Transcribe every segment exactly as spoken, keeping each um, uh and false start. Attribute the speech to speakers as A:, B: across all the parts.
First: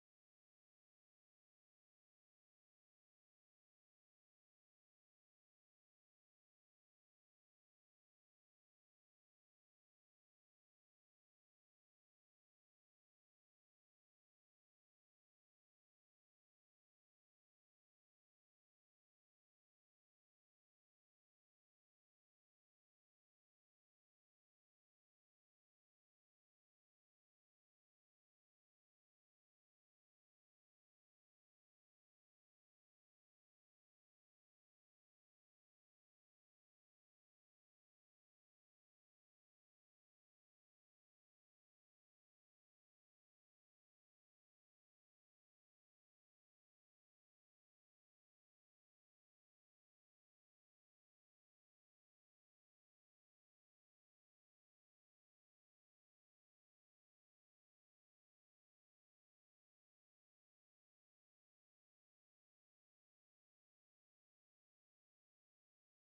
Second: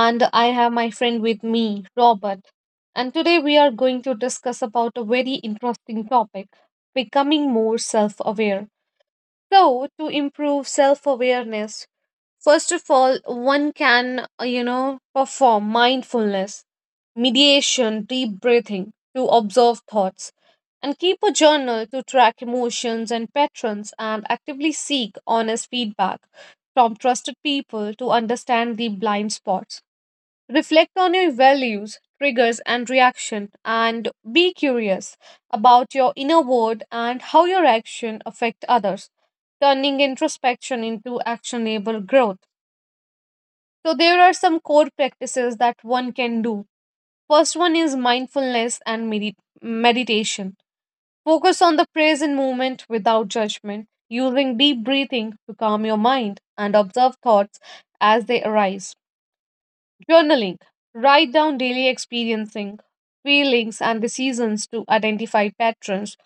A: and I have my friend with me, Robert. And today we are going to discuss about a very interesting topic, becoming more self aware. So, to improve self awareness, first of all, one can, uh, you know, perform mindfulness, mediation, deep breathing to observe thoughts, and keep a journal to track emotions and patterns, and actively seek honest feedback from trusted people to understand the blind spots. Reflect on your values, triggers, and reaction, and be curious about your inner world and how your action affect others, turning introspection into actionable growth. So there are some core practices that one can do. First one is mindfulness and medi- meditation. Focus on the present moment without judgment, using deep breathing to calm your mind and observe thoughts as they arise. Journaling. Write down daily experiencing, feelings, and decisions to identify patterns,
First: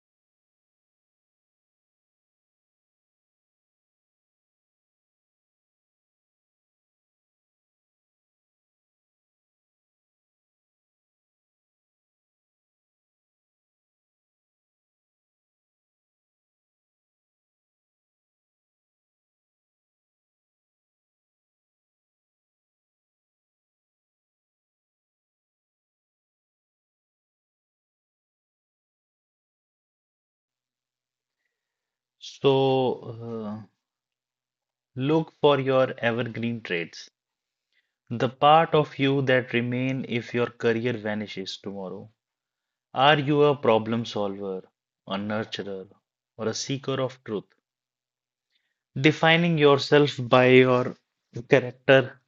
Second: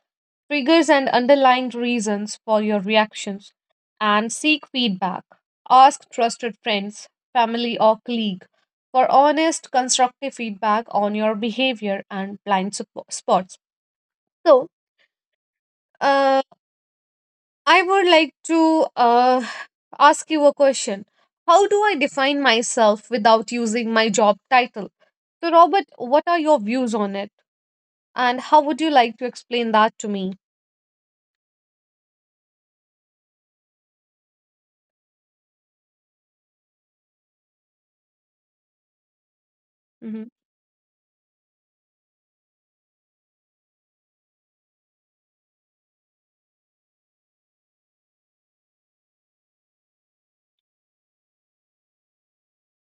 A: triggers, and underlying reasons for your reactions. And seek feedback. Ask trusted friends, family, or colleague for honest, constructive feedback on your behavior and blind sup- spots. So, uh, I would like to uh, ask you a question. How do I define myself without using my job title? So, Robert, what are your views on it? And how would you like to explain that to me?
B: So, uh, look for your evergreen traits, the part of you that
A: Hmm.
B: remain if your career vanishes tomorrow. Are you a problem solver, a nurturer, or a seeker of truth? Defining yourself by your character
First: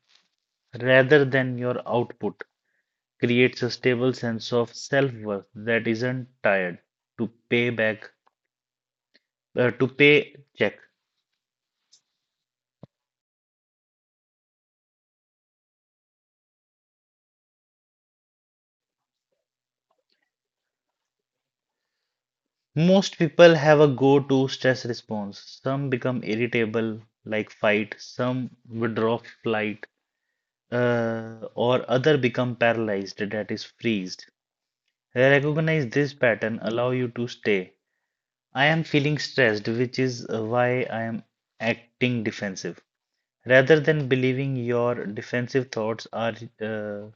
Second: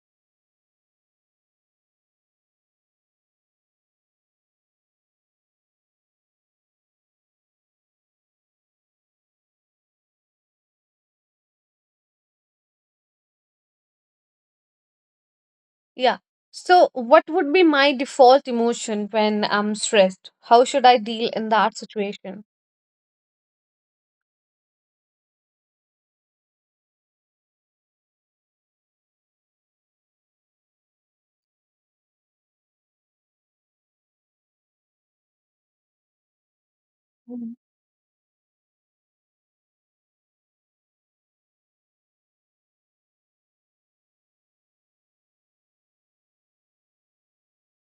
B: rather than your output creates a stable sense of self-worth that isn't tied to pay back, uh, to pay check.
A: Yeah. So, what would be my default emotion when I'm stressed? How should I deal in that situation?
B: Most people have a go-to stress response. Some become irritable, like fight, some withdraw flight, uh, or other become paralyzed, that is freezed. Recognize this pattern, allow you to stay. I am feeling stressed, which is uh, why I am acting defensive. Rather than believing your defensive thoughts are uh,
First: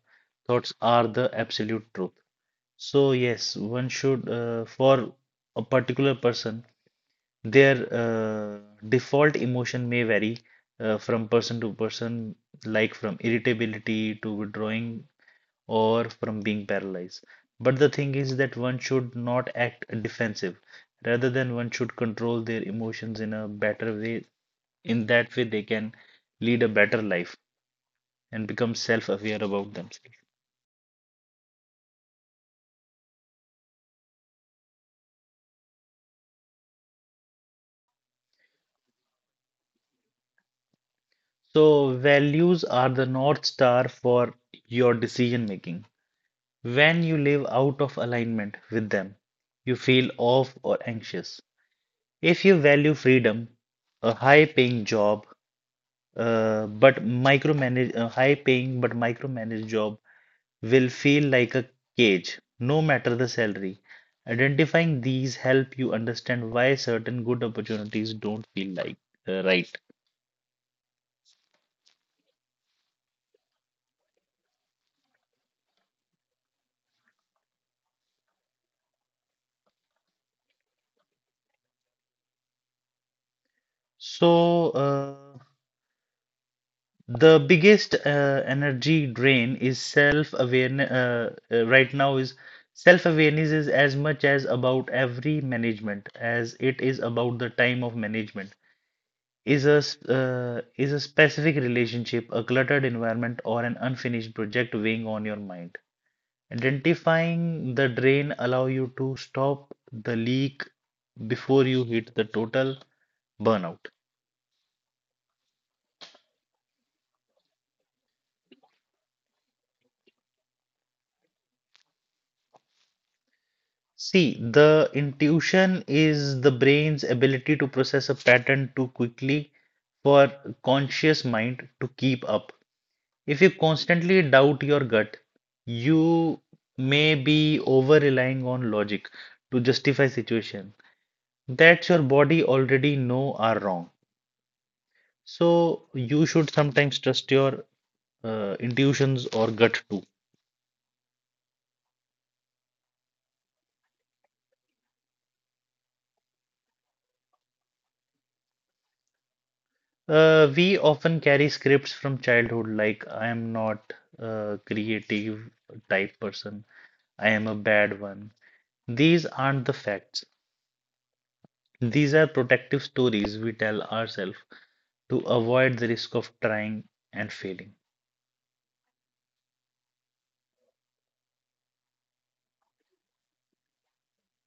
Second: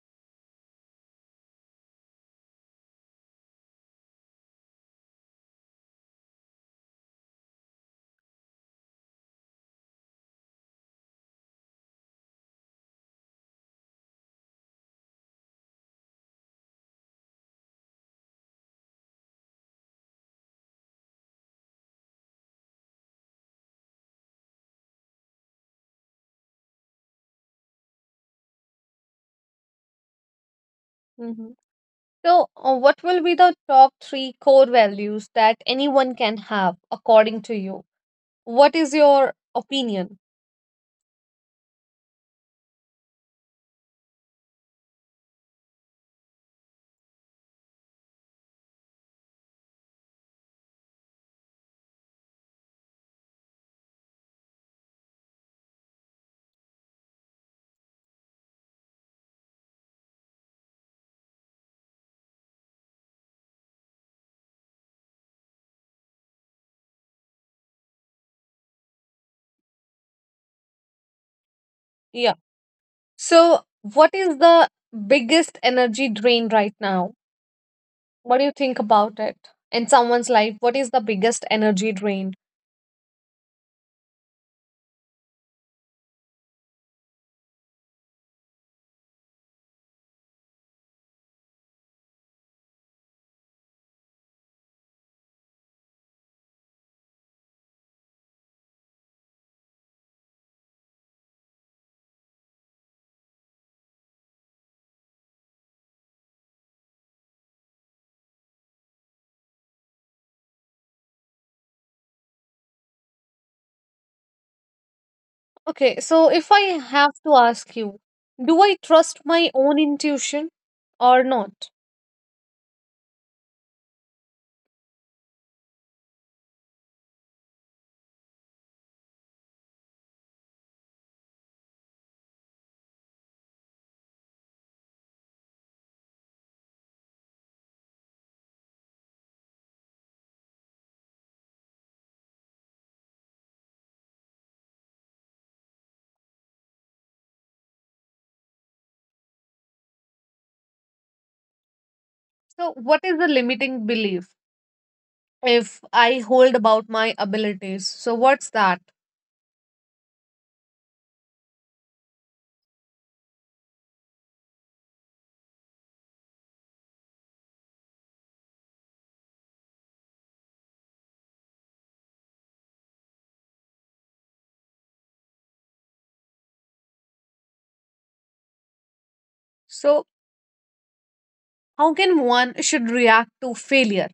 B: thoughts are the absolute truth. So yes, one should uh, for a particular person their uh, default emotion may vary uh, from person to person, like from irritability to withdrawing or from being paralyzed. But the thing is that one should not act defensive. Rather than one should control their emotions in a better way. In that way, they can lead a better life and become self-aware about themselves.
A: Mhm. So, uh, what will be the top three core values that anyone can have, according to you? What is your opinion?
B: So, values are the North Star for your decision making. When you live out of alignment with them, you feel off or anxious. If you value freedom, a high-paying job, uh, but micromanage a high-paying but micromanaged job will feel like a cage, no matter the salary. Identifying these help you understand why certain good opportunities don't feel like uh, right.
A: Yeah. So, what is the biggest energy drain right now? What do you think about it? In someone's life, what is the biggest energy drain?
B: So, uh, the biggest uh, energy drain is self-awareness. Uh, uh, right now is self-awareness is as much as about every management as it is about the time of management. Is a s- uh, is a specific relationship, a cluttered environment, or an unfinished project weighing on your mind? Identifying the drain allow you to stop the leak before you hit the total burnout.
A: Okay, so if I have to ask you, do I trust my own intuition or not?
B: See, the intuition is the brain's ability to process a pattern too quickly for conscious mind to keep up. If you constantly doubt your gut, you may be over relying on logic to justify situation that your body already know are wrong. So you should sometimes trust your uh, intuitions or gut.
A: So, what is the limiting belief if I hold about my abilities? So, what's that?
B: Uh, we often carry scripts from childhood, like I am not a creative type person, I am a bad one. These aren't the facts. These are protective stories we tell ourselves to avoid the risk of trying and failing.
A: So, how can one should react to failure?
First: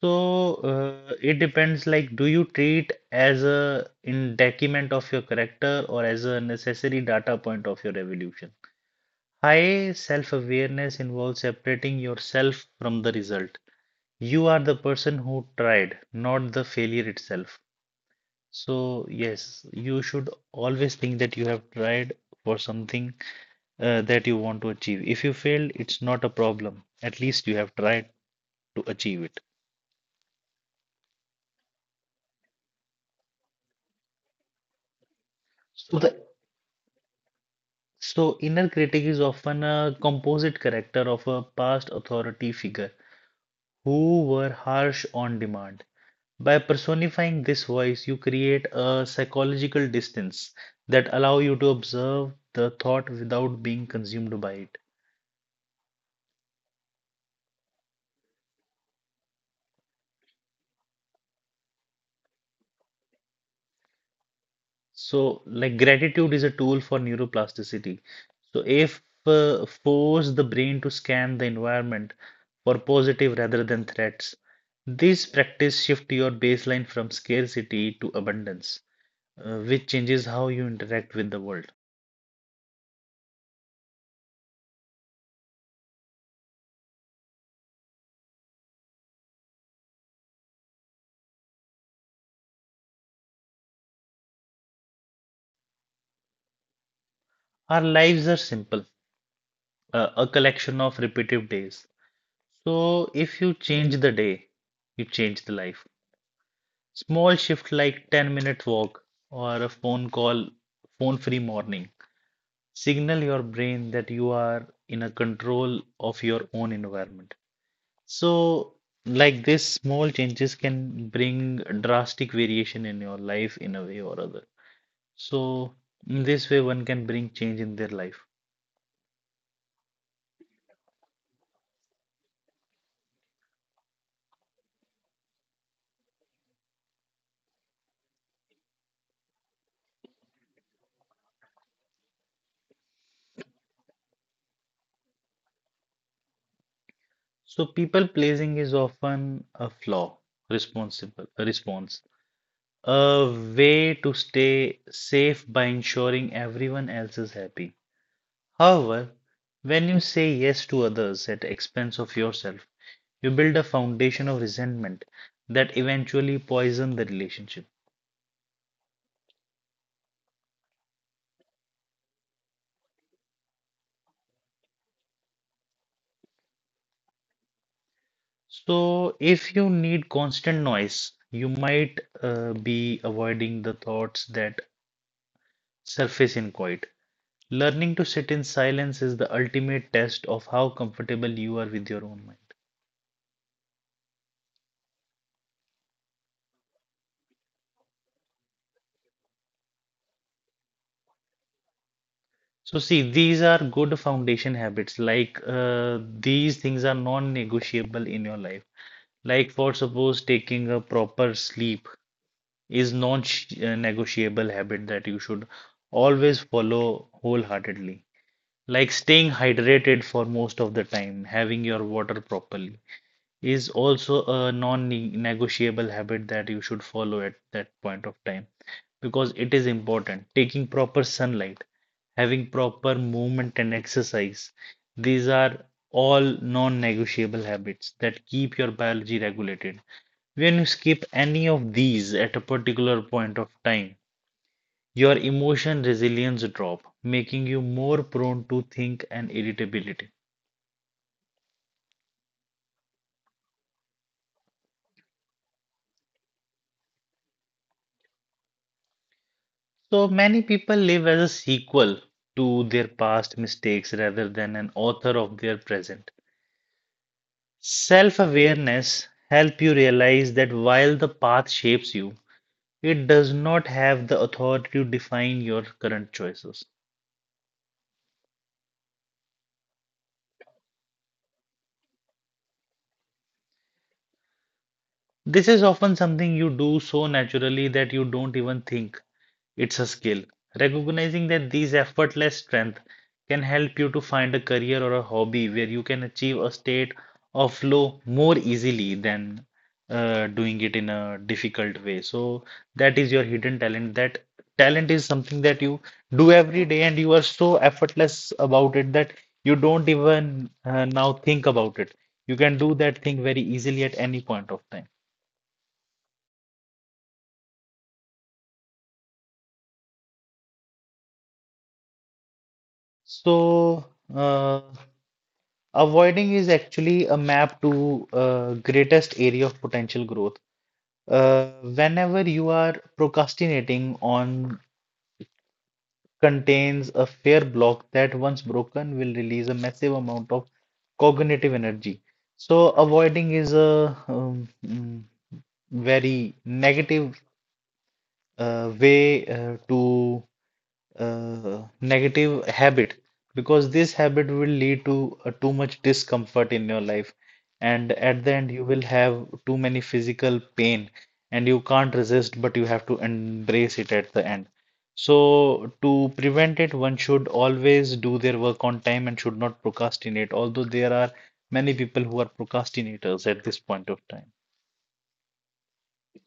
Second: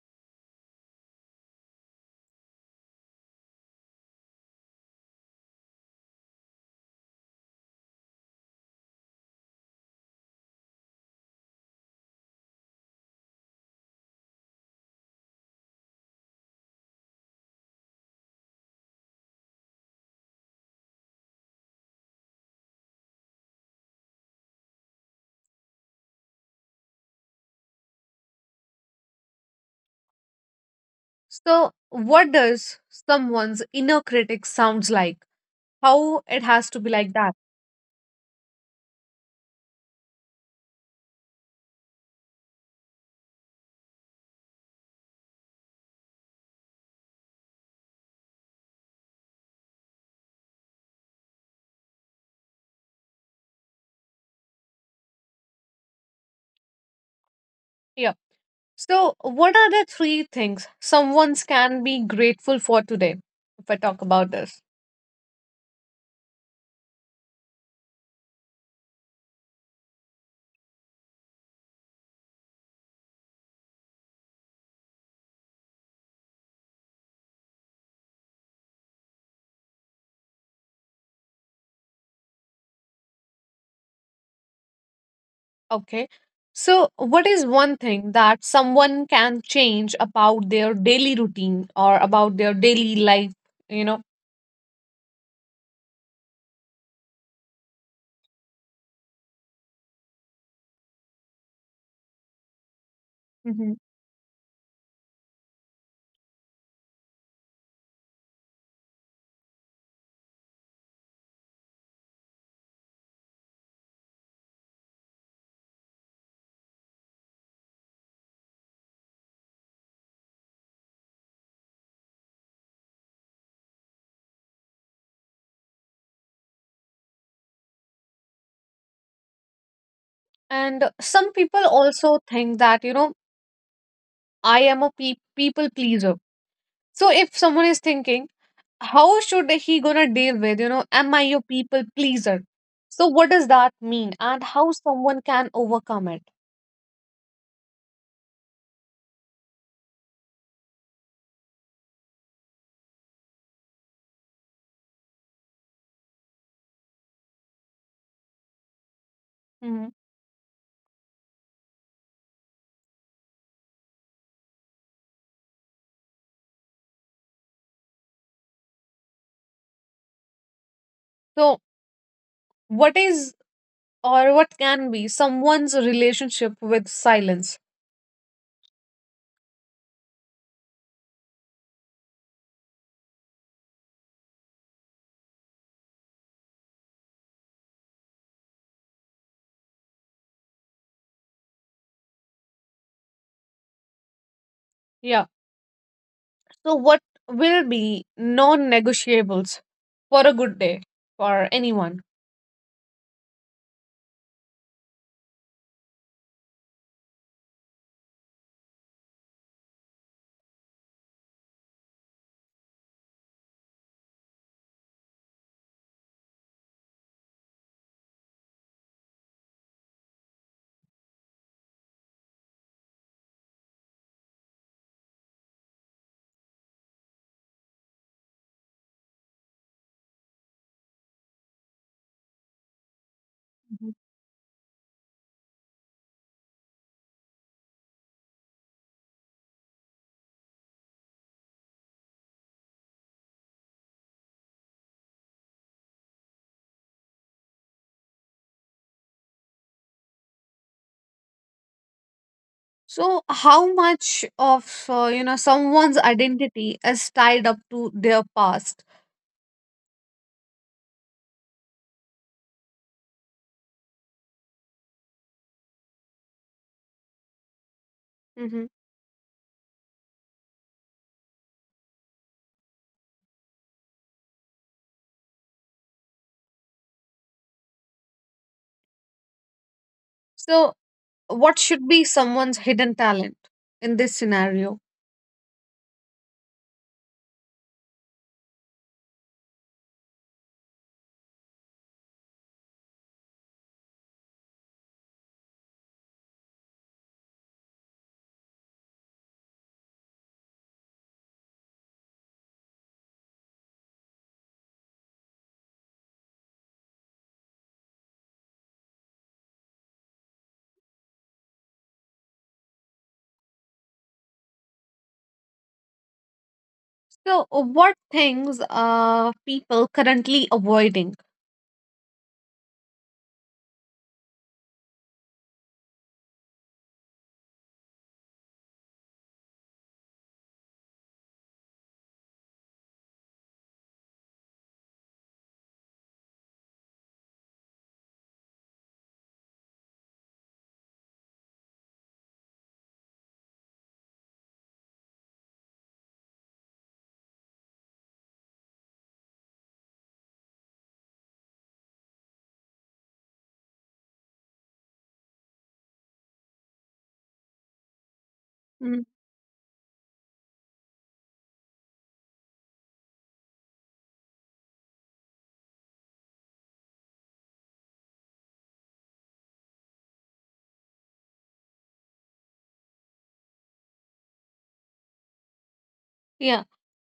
B: So uh, it depends, like, do you treat as a in detriment of your character or as a necessary data point of your evolution? High self-awareness involves separating yourself from the result. You are the person who tried, not the failure itself. So, yes, you should always think that you have tried for something uh, that you want to achieve. If you failed, it's not a problem. At least you have tried to achieve it.
A: So, what does someone's inner critic sounds like?
B: So
A: How
B: the
A: it has to be like that?
B: so inner critic is often a composite character of a past authority figure who were harsh on demand. By personifying this voice, you create a psychological distance that allow you to observe the thought without being consumed by it.
A: Yeah. So, what are the three things someone's can be grateful for today? If I talk about this,
B: So, like gratitude is a tool for neuroplasticity. So, if uh, force the brain to scan the environment for positive rather than threats, this practice shift your baseline from scarcity to abundance, uh, which changes how you interact with the world.
A: okay. So, what is one thing that someone can change about their daily routine or about their daily life? You know,
B: Our lives are simple, uh, a collection of repetitive days. So,
A: hmm.
B: if you change the day, you change the life. Small shift like ten minute walk or a phone call, phone free morning, signal your brain that you are in a control of your own environment. So, like this, small changes can bring drastic variation in your life in a way or other. So, in this way, one can bring change in their life.
A: And some people also think that you know I am a pe- people pleaser. So, if someone is thinking, how should he gonna deal with, you know, am I a people pleaser? So, what does that mean, and how someone can overcome it?
B: So, people pleasing is often a flaw, responsible, a response. A way to stay safe by ensuring everyone else is happy. However,
A: Mhm.
B: when you say yes to others at the expense of yourself, you build a foundation of resentment that eventually poison the relationship.
A: So, what is or what can be someone's relationship with silence?
B: So, if you need constant noise, you might uh, be avoiding the thoughts that surface in quiet. Learning to sit in silence is the ultimate test of how comfortable you are with your own mind.
A: Yeah. So, what will be non negotiables for a good day for anyone?
B: So see, these are good foundation habits. Like uh, these things are non-negotiable in your life. Like for suppose taking a proper sleep is non-negotiable habit that you should always follow wholeheartedly. Like staying hydrated for most of the time, having your water properly is also a non-negotiable habit that you should follow at that point of time because it is important. Taking proper sunlight having proper
A: Mhm.
B: movement and exercise. These are all non-negotiable habits that keep your biology regulated. When you skip any of these at a particular point of time, your emotion resilience drop, making you more prone to think and irritability.
A: So, how much of uh, you know someone's identity is tied up to their past?
B: So many people live as a sequel to their past mistakes rather than an author of their present.
A: Mhm.
B: Self-awareness help you realize that while the path shapes you, it does not have the authority to define your current choices.
A: So, what should be someone's hidden talent in this scenario?
B: This is often something you do so naturally that you don't even think. It's a skill. Recognizing that these effortless strength can help you to find a career or a hobby where you can achieve a state of flow more easily than uh, doing it in a difficult way. So that is your hidden talent. That talent is something that you do every day and you are so effortless about it that you don't even uh, now think about it. You can do that thing very easily at any point of time.
A: So, what things are people currently avoiding?
B: So, uh, avoiding is actually a map to uh, greatest area of potential growth. Uh, whenever you are procrastinating on contains a fair block that once broken will release a massive amount of cognitive energy. So avoiding is a um, mm, very negative uh, way uh, to uh, negative habit because this habit will lead to uh, too much discomfort in your life, and
A: Mhm.
B: at the end you will have too many physical pain and you can't resist but you have to embrace it at the end. So to prevent it, one should always do their work on time and should not procrastinate, although there are many people who are procrastinators at this point of time.
A: Yeah.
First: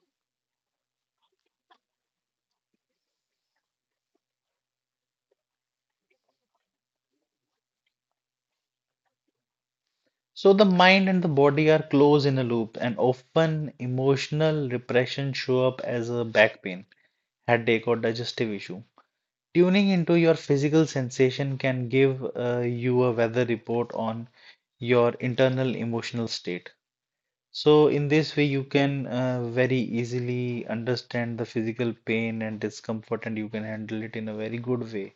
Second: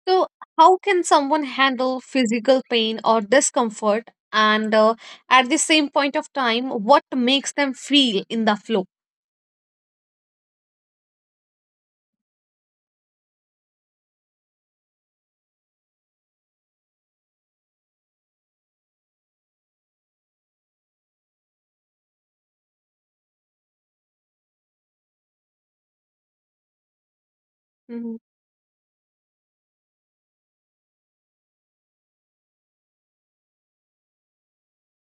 A: So, how can someone handle physical pain or discomfort? And uh, at the same point of time, what makes them feel in the flow?
B: So the mind and the body are close in a loop, and often emotional repression show up as a back pain, headache, or digestive issue. Tuning into your physical sensation can give uh, you a weather report on your internal emotional state. So in
A: Mhm.
B: this way, you can uh, very easily understand the physical pain and discomfort, and you can handle it in a very good way.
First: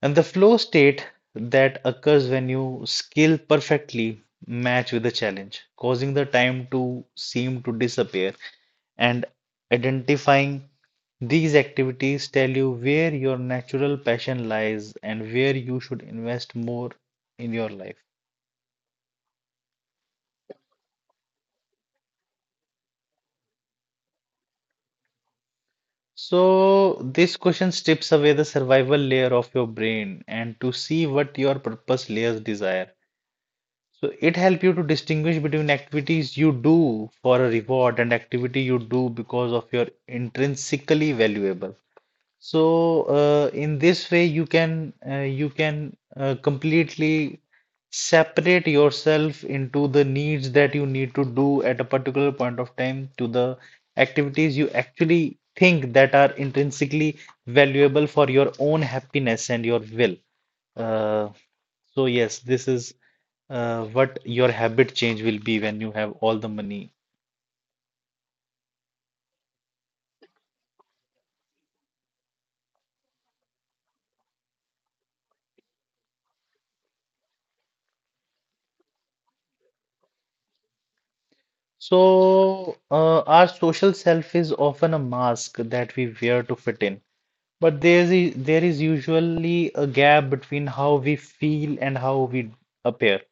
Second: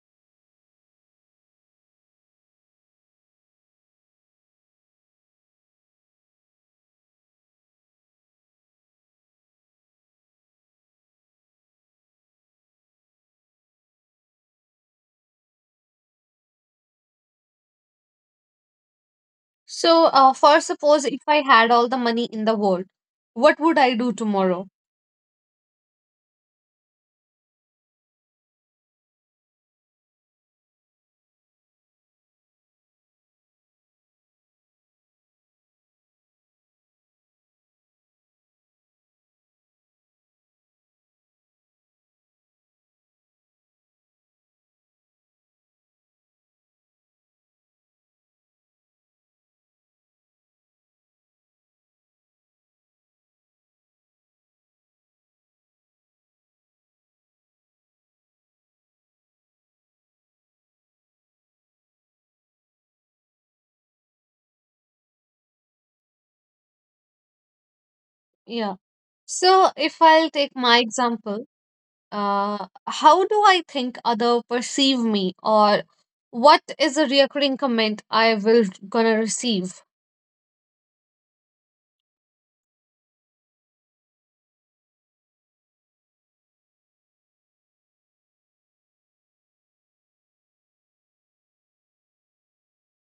B: And the flow state that occurs when you skill perfectly match with the challenge, causing the time to seem to disappear. And identifying these activities tell you where your natural passion lies and where you should invest more in your life.
A: So, uh, for suppose if I had all the money in the world, what would I do tomorrow?
B: So, this question strips away the survival layer of your brain and to see what your purpose layers desire. So it helps you to distinguish between activities you do for a reward and activity you do because of your intrinsically valuable. So uh, in this way, you can uh, you can uh, completely separate yourself into the needs that you need to do at a particular point of time to the activities you actually think that are intrinsically valuable for your own happiness and your will. Uh, so yes, this is uh, what your habit change will be when you have all the money.
A: Yeah. So, if I'll take my example, uh, how do I think other perceive me, or what is a recurring comment I will gonna receive?
B: So uh, our social self is often a mask that we wear to fit in, but there's there is usually a gap between how we feel and how we appear.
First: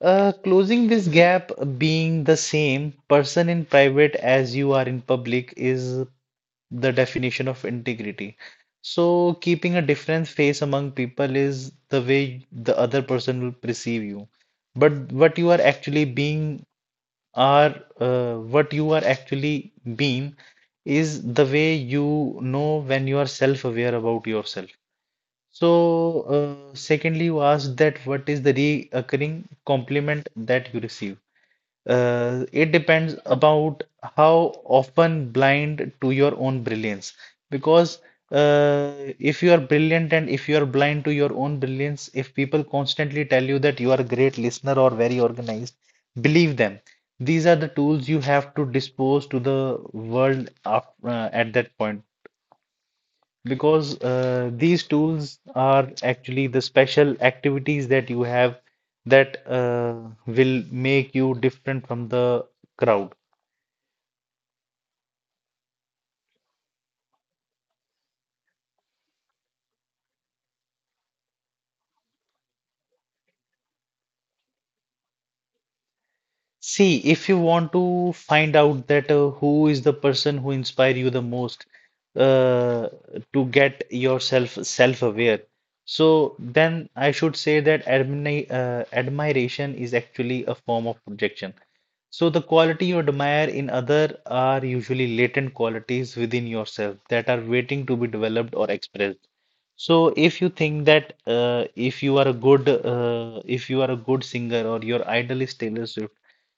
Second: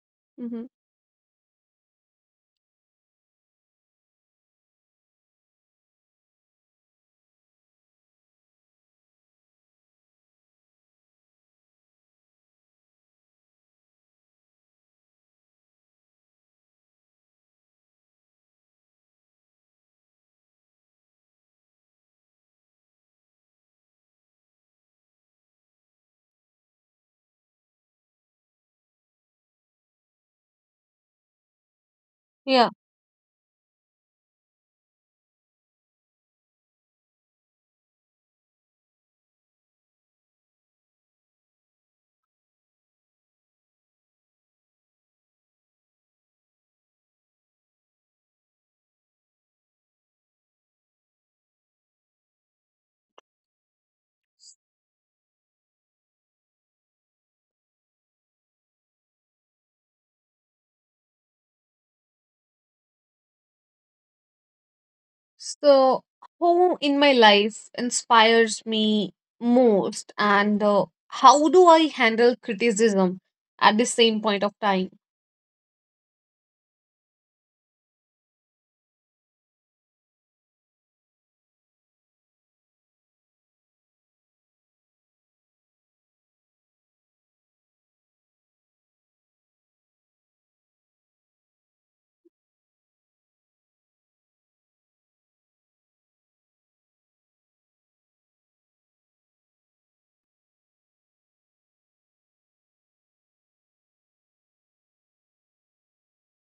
B: Uh,
A: Hmm.
B: closing this gap, being the same person in private as you are in public, is the definition of integrity. So, keeping a different face among people is the way the other person will perceive you. But what you are actually being are uh, what you are actually being is the way you know when you are self-aware about yourself. So, uh, secondly, you asked that what is the recurring compliment that you receive? Uh, it
A: Yeah.
B: depends about how often blind to your own brilliance. Because uh, if you are brilliant and if you are blind to your own brilliance, if people constantly tell you that you are a great listener or very organized, believe them. These are the tools you have to dispose to the world af uh, at that point because uh, these tools are actually the special activities that you have that uh, will make you different from the crowd.
A: So, who in my life inspires me most, and uh, how do I handle criticism at the same point of time?
B: See, if you want to find out that uh, who is the person who inspire you the most uh, to get yourself self-aware, so then I should say that admini uh, admiration is actually a form of projection. So the quality you admire in other are usually latent qualities within yourself that are waiting to be developed or expressed. So if you think that uh, if you are a good uh, if you are a good singer or your idol is Taylor Swift,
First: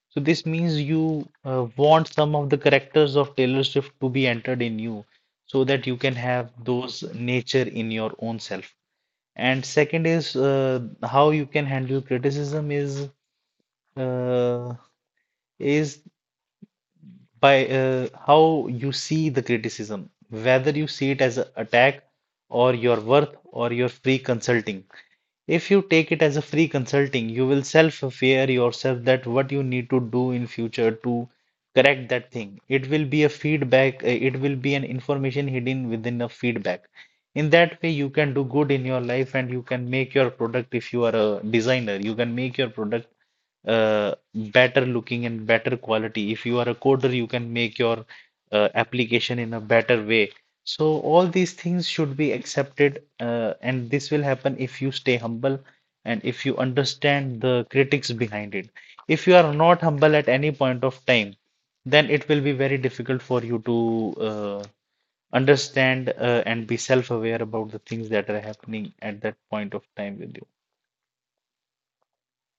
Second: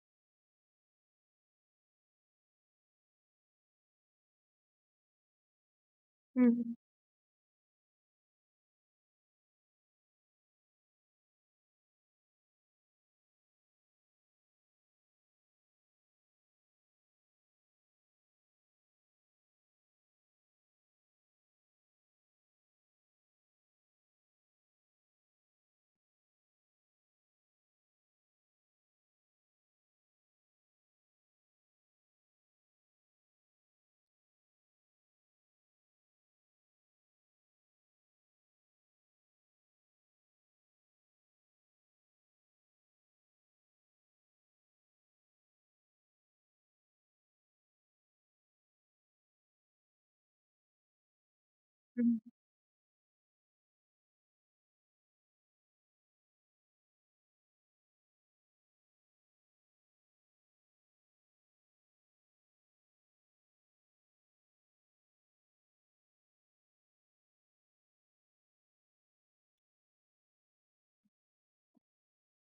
B: so this means you uh, want some of the characters of Taylor Swift to be entered in you so that you can have
A: Mm-hmm.
B: those nature in your own self. And second is uh, how you can handle criticism is uh, is by uh, how you see the criticism, whether you see it as an attack or your worth or your free consulting. If you take it as a free consulting, you will self-aware yourself that what you need to do in future to correct that thing. It will be a feedback, uh, it will be an information hidden within a feedback. In that way, you can do good in your life and you can make your product. If you are a designer, you can make your product uh, better looking and better quality. If you are a coder, you can make your uh, application in a better way. So all these things should be accepted, uh, and this will happen if you stay humble and if you understand the critics behind it. If you are not humble at any point of time, then it will be very difficult for you to uh, understand uh, and be self-aware about the things that are happening at that point of time with you.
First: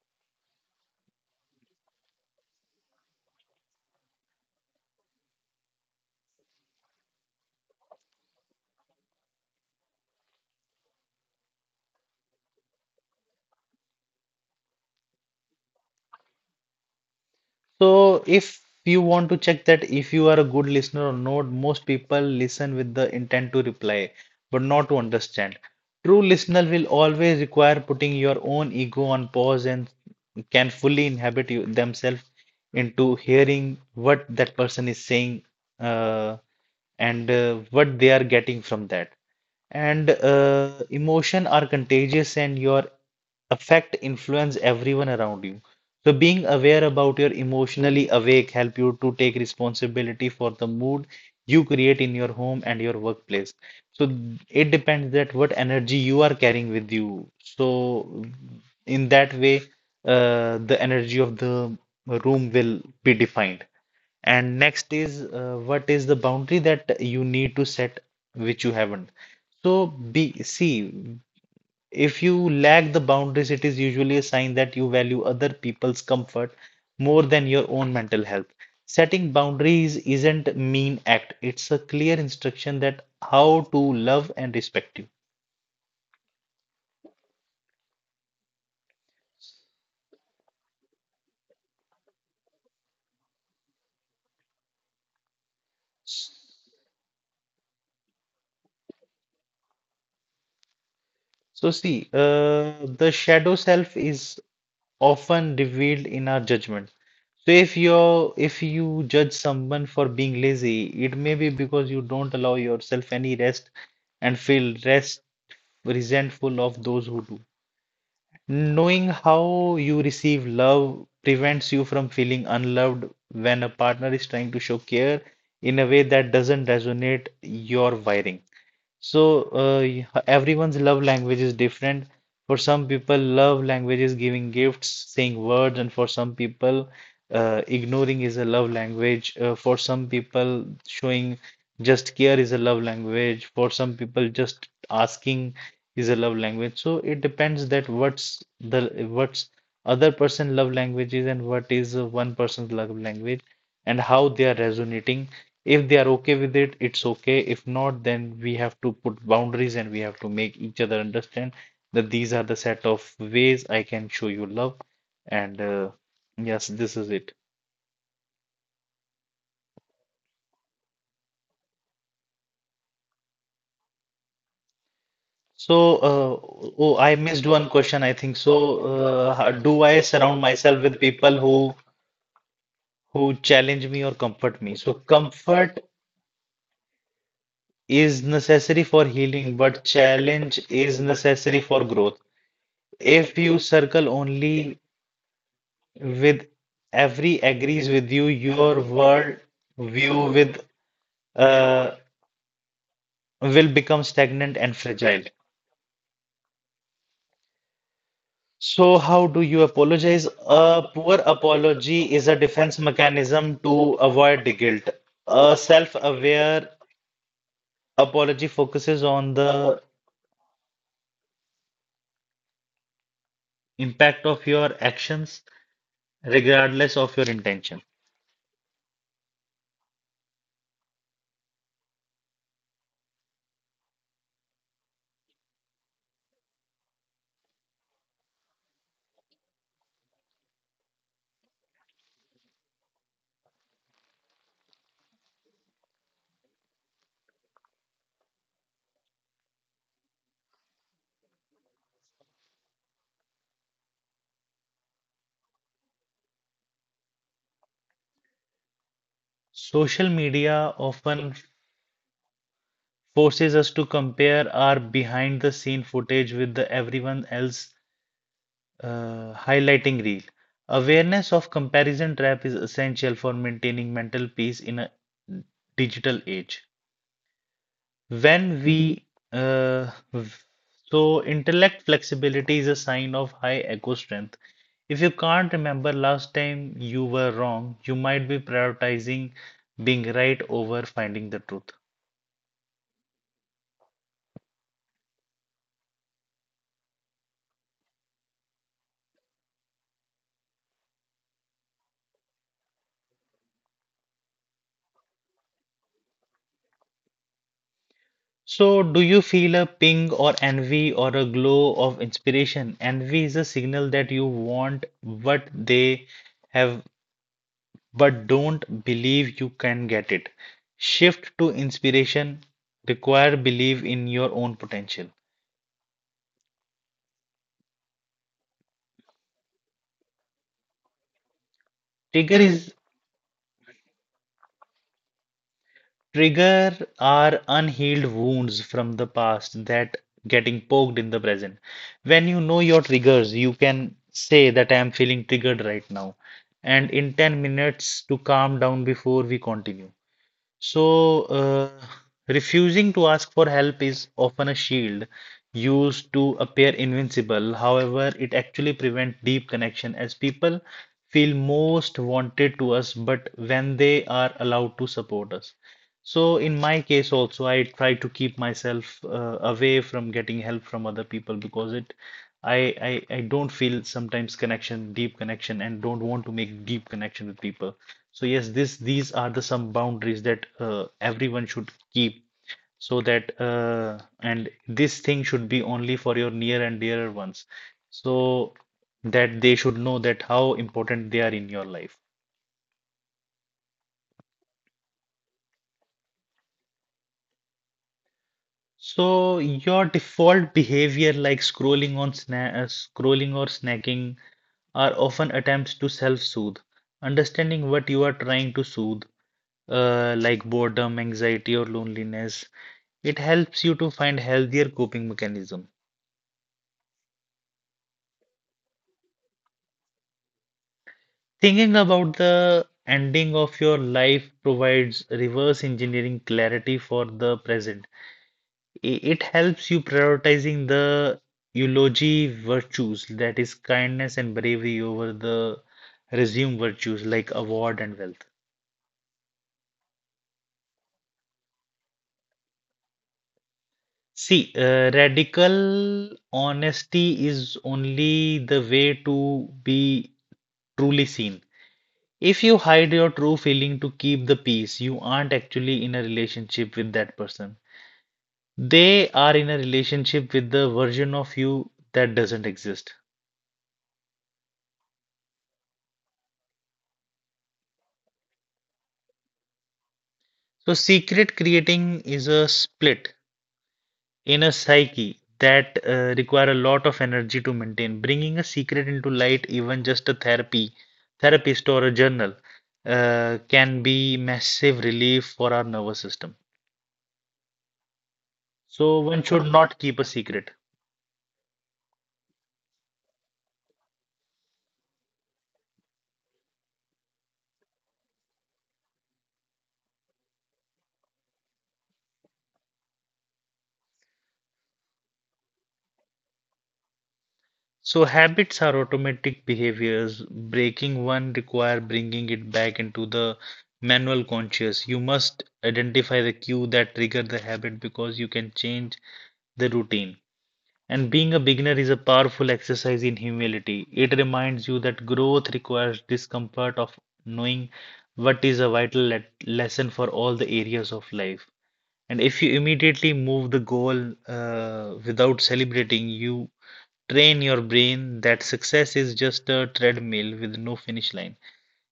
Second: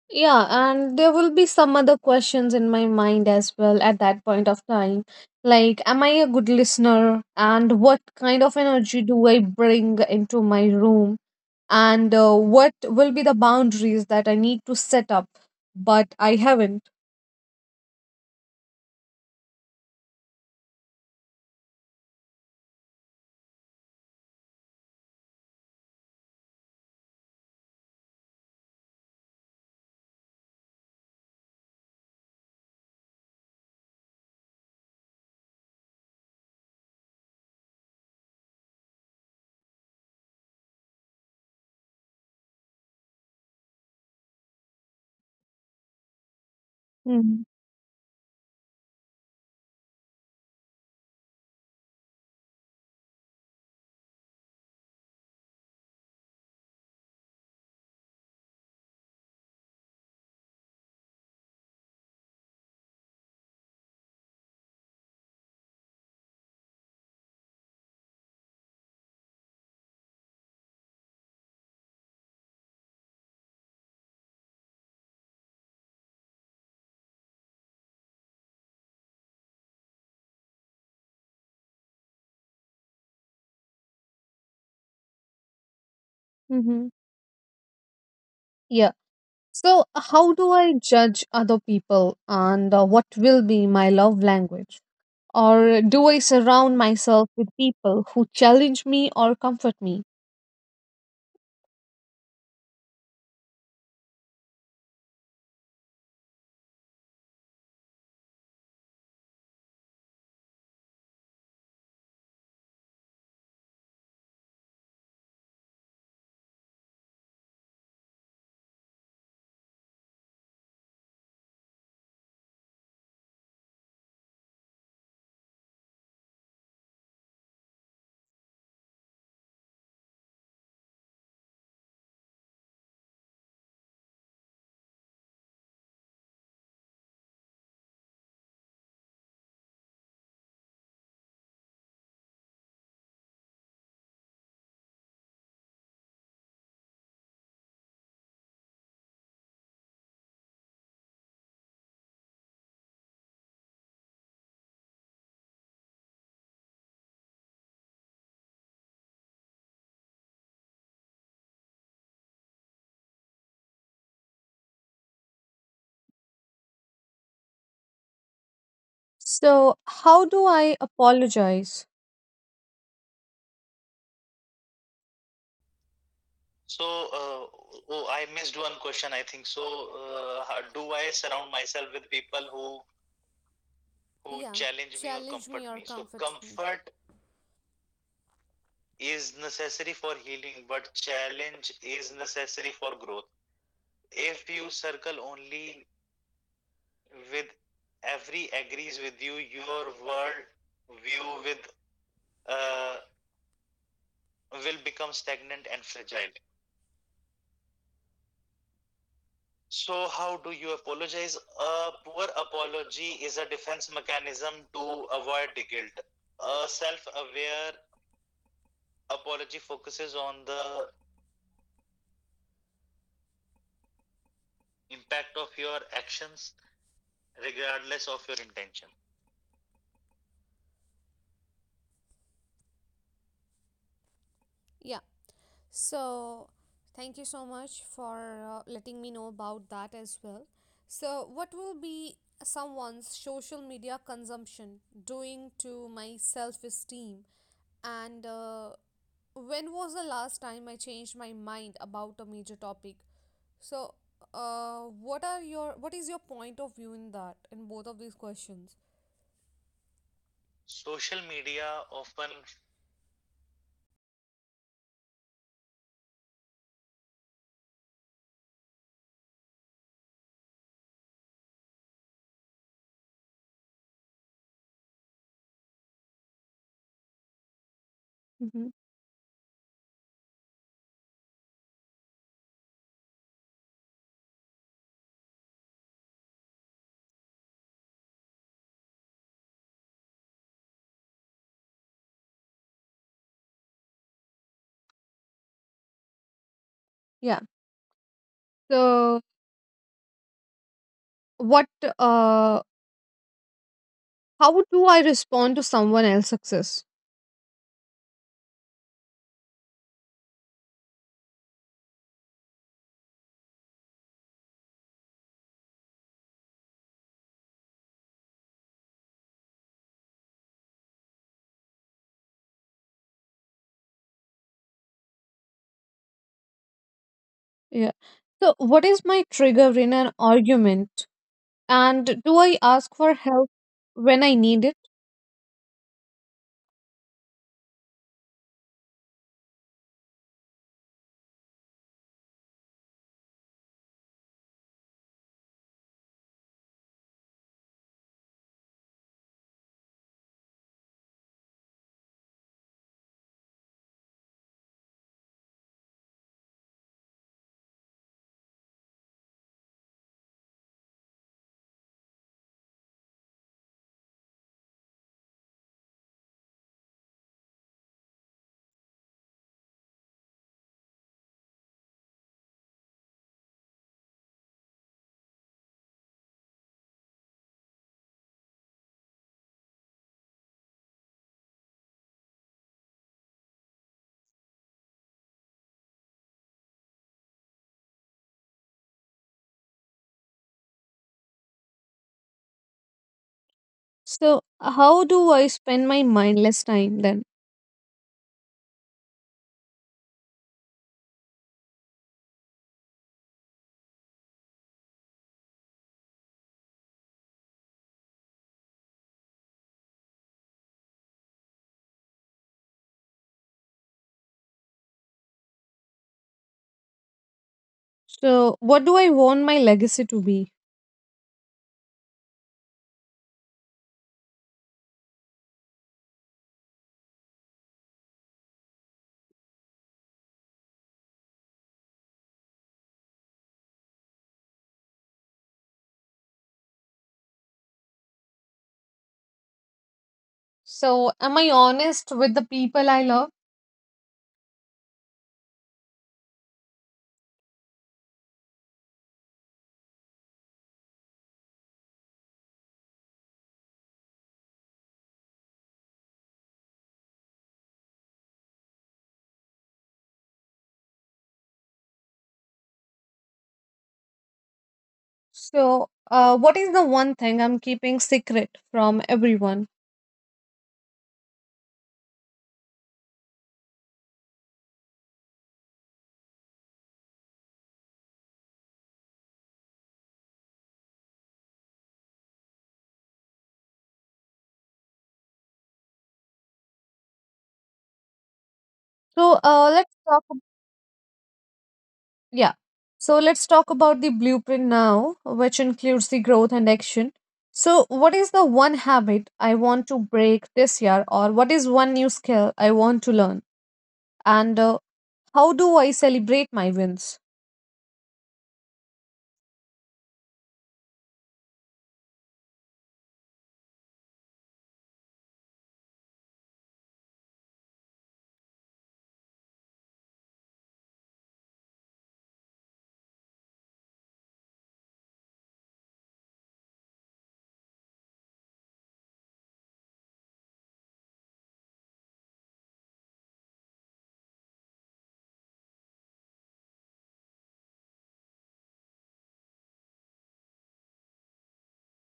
A: Yeah, and there will be some other questions in my mind as well at that point of time. Like, am I a good listener? And what kind of energy do I bring into my room? And uh, what will be the boundaries that I need to set up, but I haven't?
B: So, if you want to check that if you are a good listener or not, most people listen with the intent to reply, but not to understand. True listener will always require putting your own ego on pause and can fully inhabit you, themselves into hearing what that person is saying, uh, and uh, what they are getting from that. And uh, emotion are contagious, and your affect influence everyone around you. So being aware about your
A: Hmm.
B: emotionally awake help you to take responsibility for the mood you create in your home and your workplace. So it depends that what energy you are carrying with you. So in that way, uh, the energy of the room will be defined. And next is uh, what is the boundary that you need to set which you haven't. So be see if you lack the boundaries, it is usually a sign that you value other people's comfort more than your own mental health. Setting boundaries isn't mean act, it's a clear instruction that how to love and respect you.
A: Hmm. Yeah. So, how do I judge other people? And uh, what will be my love language? Or do I surround myself with people who challenge me or comfort me?
B: So see, uh, the shadow self is often revealed in our judgment. So if you're if you judge someone for being lazy, it may be because you don't allow yourself any rest and feel rest resentful of those who do. Knowing how you receive love prevents you from feeling unloved when a partner is trying to show care in a way that doesn't resonate your wiring. So uh, y- everyone's love language is different. For some people, love language is giving gifts, saying words, and for some people, uh, ignoring is a love language. Uh, for some people, showing just care is a love language. For some people, just asking is a love language. So it depends that what's the what's other person love language is and what is uh, one person's love language and how they are resonating. If they are okay with it, it's okay. If not, then we have to put boundaries and we have to make each other understand that these are the set of ways I can show you love. And uh, yes, this is it.
A: So, how do I apologize?
B: So, uh, oh, I missed one question, I think. So, uh, how- do I surround myself with people who who challenge me or
A: Yeah,
B: comfort me?
A: challenge
B: So,
A: me or
B: comfort
A: comfort me.
B: is necessary for healing, but challenge is necessary for growth. If you circle only with every agrees with you, your world view with uh, will become stagnant and fragile. So how do you apologize? A poor apology is a defense mechanism to avoid the guilt. A self-aware apology focuses on the impact of your actions, regardless of your intention.
A: Yeah, so thank you so much for uh, letting me know about that as well. So, what will be someone's social media consumption doing to my self esteem? And uh, when was the last time I changed my mind about a major topic? So, uh, what are your what is your point of view in that, in both of these questions?
B: Social media often forces us to compare our behind the scene footage with the everyone else. Uh, highlighting reel. Awareness of comparison trap is essential for maintaining mental peace in a digital age.
A: Mhm.
B: When we, uh, v- so intellect flexibility is a sign of high ego strength. If you can't remember last time you were wrong, you might be prioritizing being right over finding the truth.
A: Yeah. So what uh, how do I respond to someone else's success?
B: So, do you feel a ping or envy or a glow of inspiration? Envy is a signal that you want what they have but don't believe you can get it. Shift to inspiration, require belief in your own potential.
A: Yeah, so what is my trigger in an argument, and
B: Trigger
A: do I
B: is
A: ask for help when I need it?
B: Trigger are unhealed wounds from the past that getting poked in the present. When you know your triggers, you can say that I am feeling triggered right now. And in ten minutes to calm down before we continue. So, uh, refusing to ask for help is often a shield used to appear invincible. However, it actually prevents deep connection as people feel most wanted to us, but when they are allowed to support us. So, in my case, also, I try to keep myself uh, away from getting help from other people because it I, I I don't feel sometimes connection, deep connection, and don't want to make deep connection with people. So yes, this these are the some boundaries that uh, everyone should keep so that uh, and this thing should be only for your near and dearer ones so that they should know that how important they are in your life.
A: So how do I spend my mindless time then?
B: So your default behavior like scrolling on sna uh, scrolling or snacking are often attempts to self-soothe. Understanding what you are trying to soothe, uh, like boredom, anxiety, or loneliness, it helps you to find healthier coping mechanism.
A: So what do I want my legacy to be?
B: Thinking about the ending of your life provides reverse engineering clarity for the present. I- It helps you prioritizing the eulogy virtues, that is kindness and bravery over the resume virtues like award and wealth.
A: So am I honest with the people I love?
B: See, uh, radical honesty is only the way to be truly seen. If you hide your true feeling to keep the peace, you aren't actually in a relationship with that person. They are in a relationship with the version of you that doesn't exist.
A: So, uh, what is the one thing I'm keeping secret from everyone?
B: So, secret creating is a split in a psyche that uh, require a lot of energy to maintain. Bringing a secret into light, even just a therapy, therapist or a journal, uh, can be massive relief for our nervous system.
A: So
B: So,
A: uh,
B: one
A: let's
B: should
A: talk. ab-
B: not keep a secret.
A: Yeah. So let's talk about the blueprint now, which includes the growth and action. So, what is the one habit I want to break this year, or what is one new skill I want to learn, and uh, how do I celebrate my wins?
B: So habits are automatic behaviors. Breaking one require bringing it back into the manual conscious. You must identify the cue that trigger the habit because you can change the routine. And being a beginner is a powerful exercise in humility. It reminds you that growth requires discomfort of knowing what is a vital le- lesson for all the areas of life. And if you immediately move the goal uh, without celebrating, you train your brain that success is just a treadmill with no finish line.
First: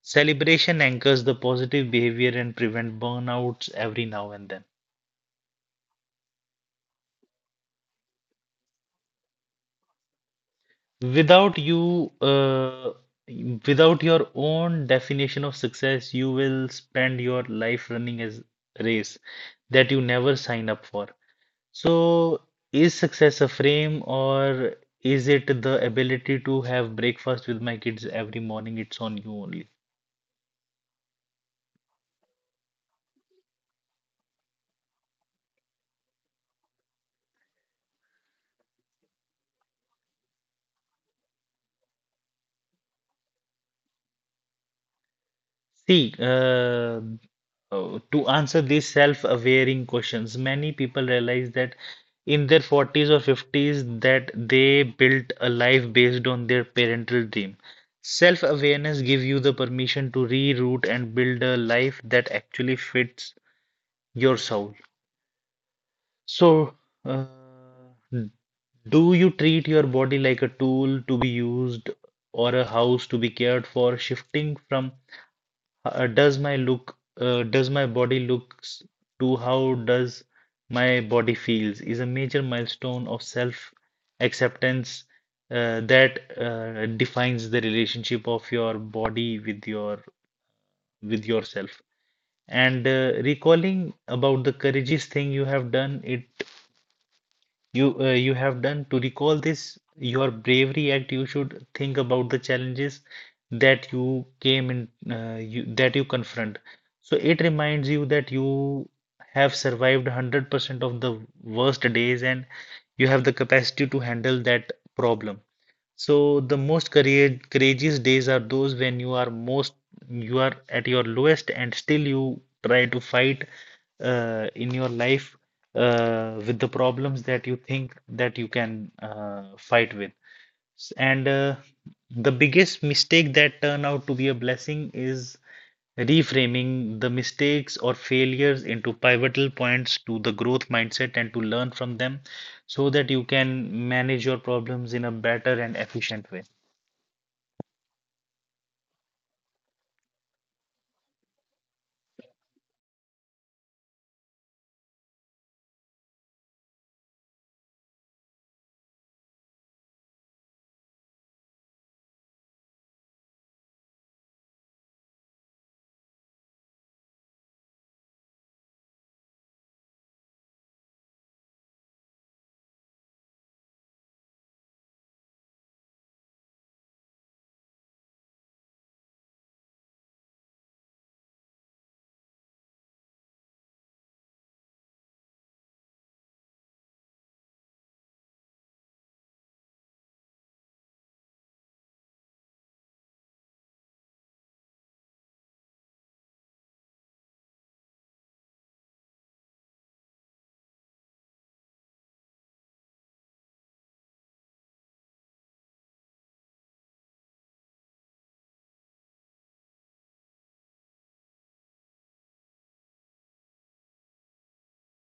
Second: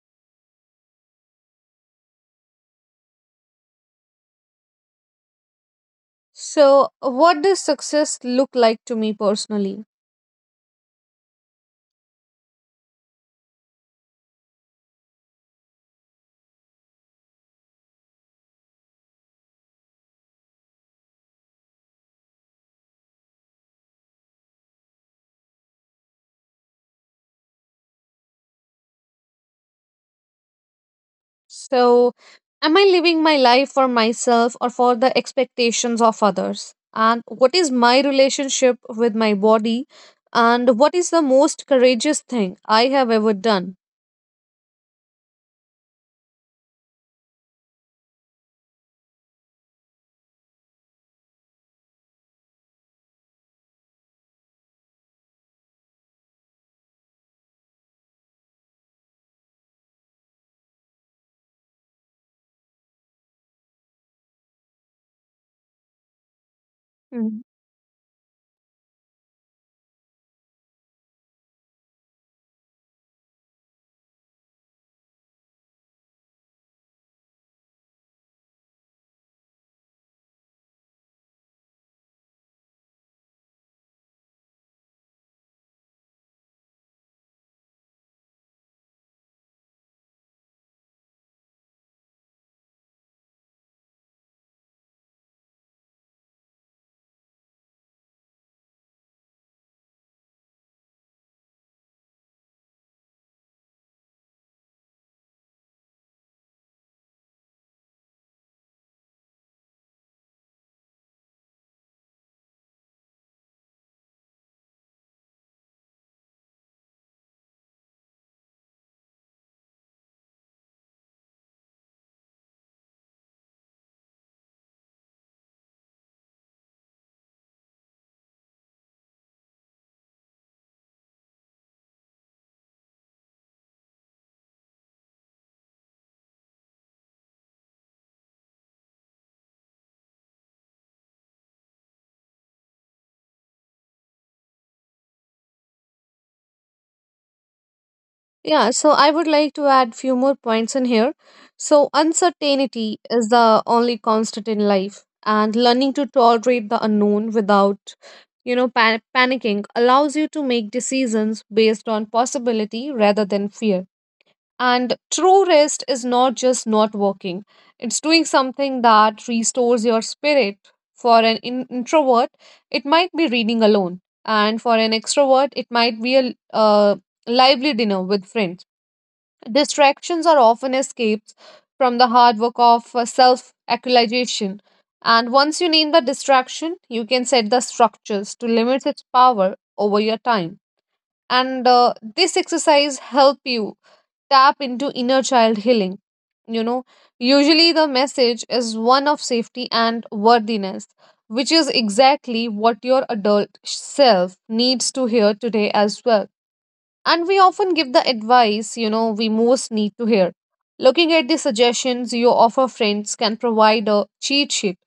B: Celebration anchors the positive behavior and prevent burnouts every now and then.
A: So, what does success look like to me personally?
B: Without you, uh, without your own definition of success, you will spend your life running as race that you never sign up for. So, is success a frame or is it the ability to have breakfast with my kids every morning? It's on you only.
A: So, am I living my life for myself or for the expectations of others? And what is my relationship with my body? And what is the most courageous thing I have ever done?
B: See, uh, uh, to answer these self-awareing questions, many people realize that in their forties or fifties that they built a life based on their parental dream. Self-awareness gives you the permission to reroute and build a life that actually fits your soul. So, uh,
A: Mm.
B: do you treat your body like a tool to be used or a house to be cared for, shifting from uh, does my look, uh, does my body looks to how does my body feels is a major milestone of self acceptance, uh, that uh, defines the relationship of your body with your with yourself. And uh, recalling about the courageous thing you have done, it you uh, you have done to recall this your bravery act. You should think about the challenges that you came in uh, you, that you confront, so it reminds you that you have survived one hundred percent of the worst days and you have the capacity to handle that problem. So the most courage, courageous days are those when you are most you are at your lowest and still you try to fight uh, in your life uh, with the problems that you think that you can uh, fight with. S- And uh, the biggest mistake that turn out to be a blessing is reframing the mistakes or failures into pivotal points to the growth mindset and to learn from them so that you can manage your problems in a better and efficient way.
A: Yeah, so I would like to add few more points in here. So, uncertainty is the only constant in life, and learning to tolerate the unknown without, you know, pan- panicking, allows you to make decisions based on possibility rather than fear. And true rest is not just not working, it's doing something that restores your spirit. For an in- introvert, it might be reading alone, and for an extrovert, it might be a uh, lively dinner with friends. Distractions are often escapes from the hard work of self actualization. And once you name the distraction, you can set the structures to limit its power over your time, and uh, this exercise help you tap into inner child healing. You know, usually the message is one of safety and worthiness, which is exactly what your adult self needs to hear today as well. And we often give the advice, you know we most need to hear. Looking at the suggestions you offer friends can provide a cheat sheet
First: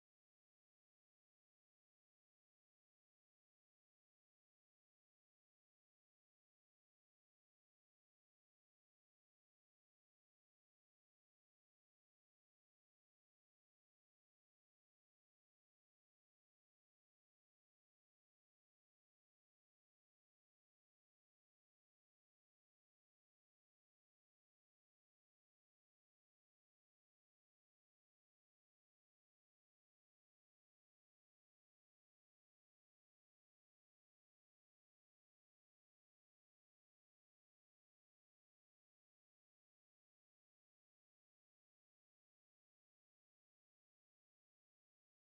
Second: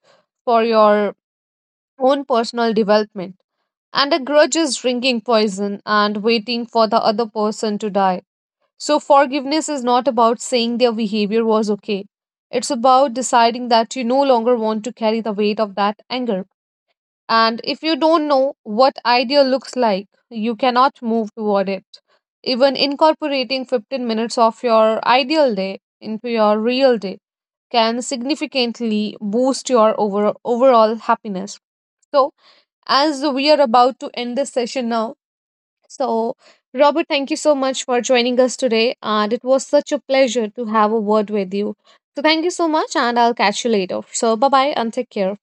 A: for your own personal development. And a grudge is drinking poison and waiting for the other person to die. So, forgiveness is not about saying their behavior was okay. It's about deciding that you no longer want to carry the weight of that anger. And if you don't know what idea looks like, you cannot move toward it. Even incorporating fifteen minutes of your ideal day into your real day can significantly boost your over, overall happiness. So, as we are about to end this session now, so Robert, thank you so much for joining us today. And it was such a pleasure to have a word with you. So, thank you so much, and I'll catch you later. So, bye bye and take care.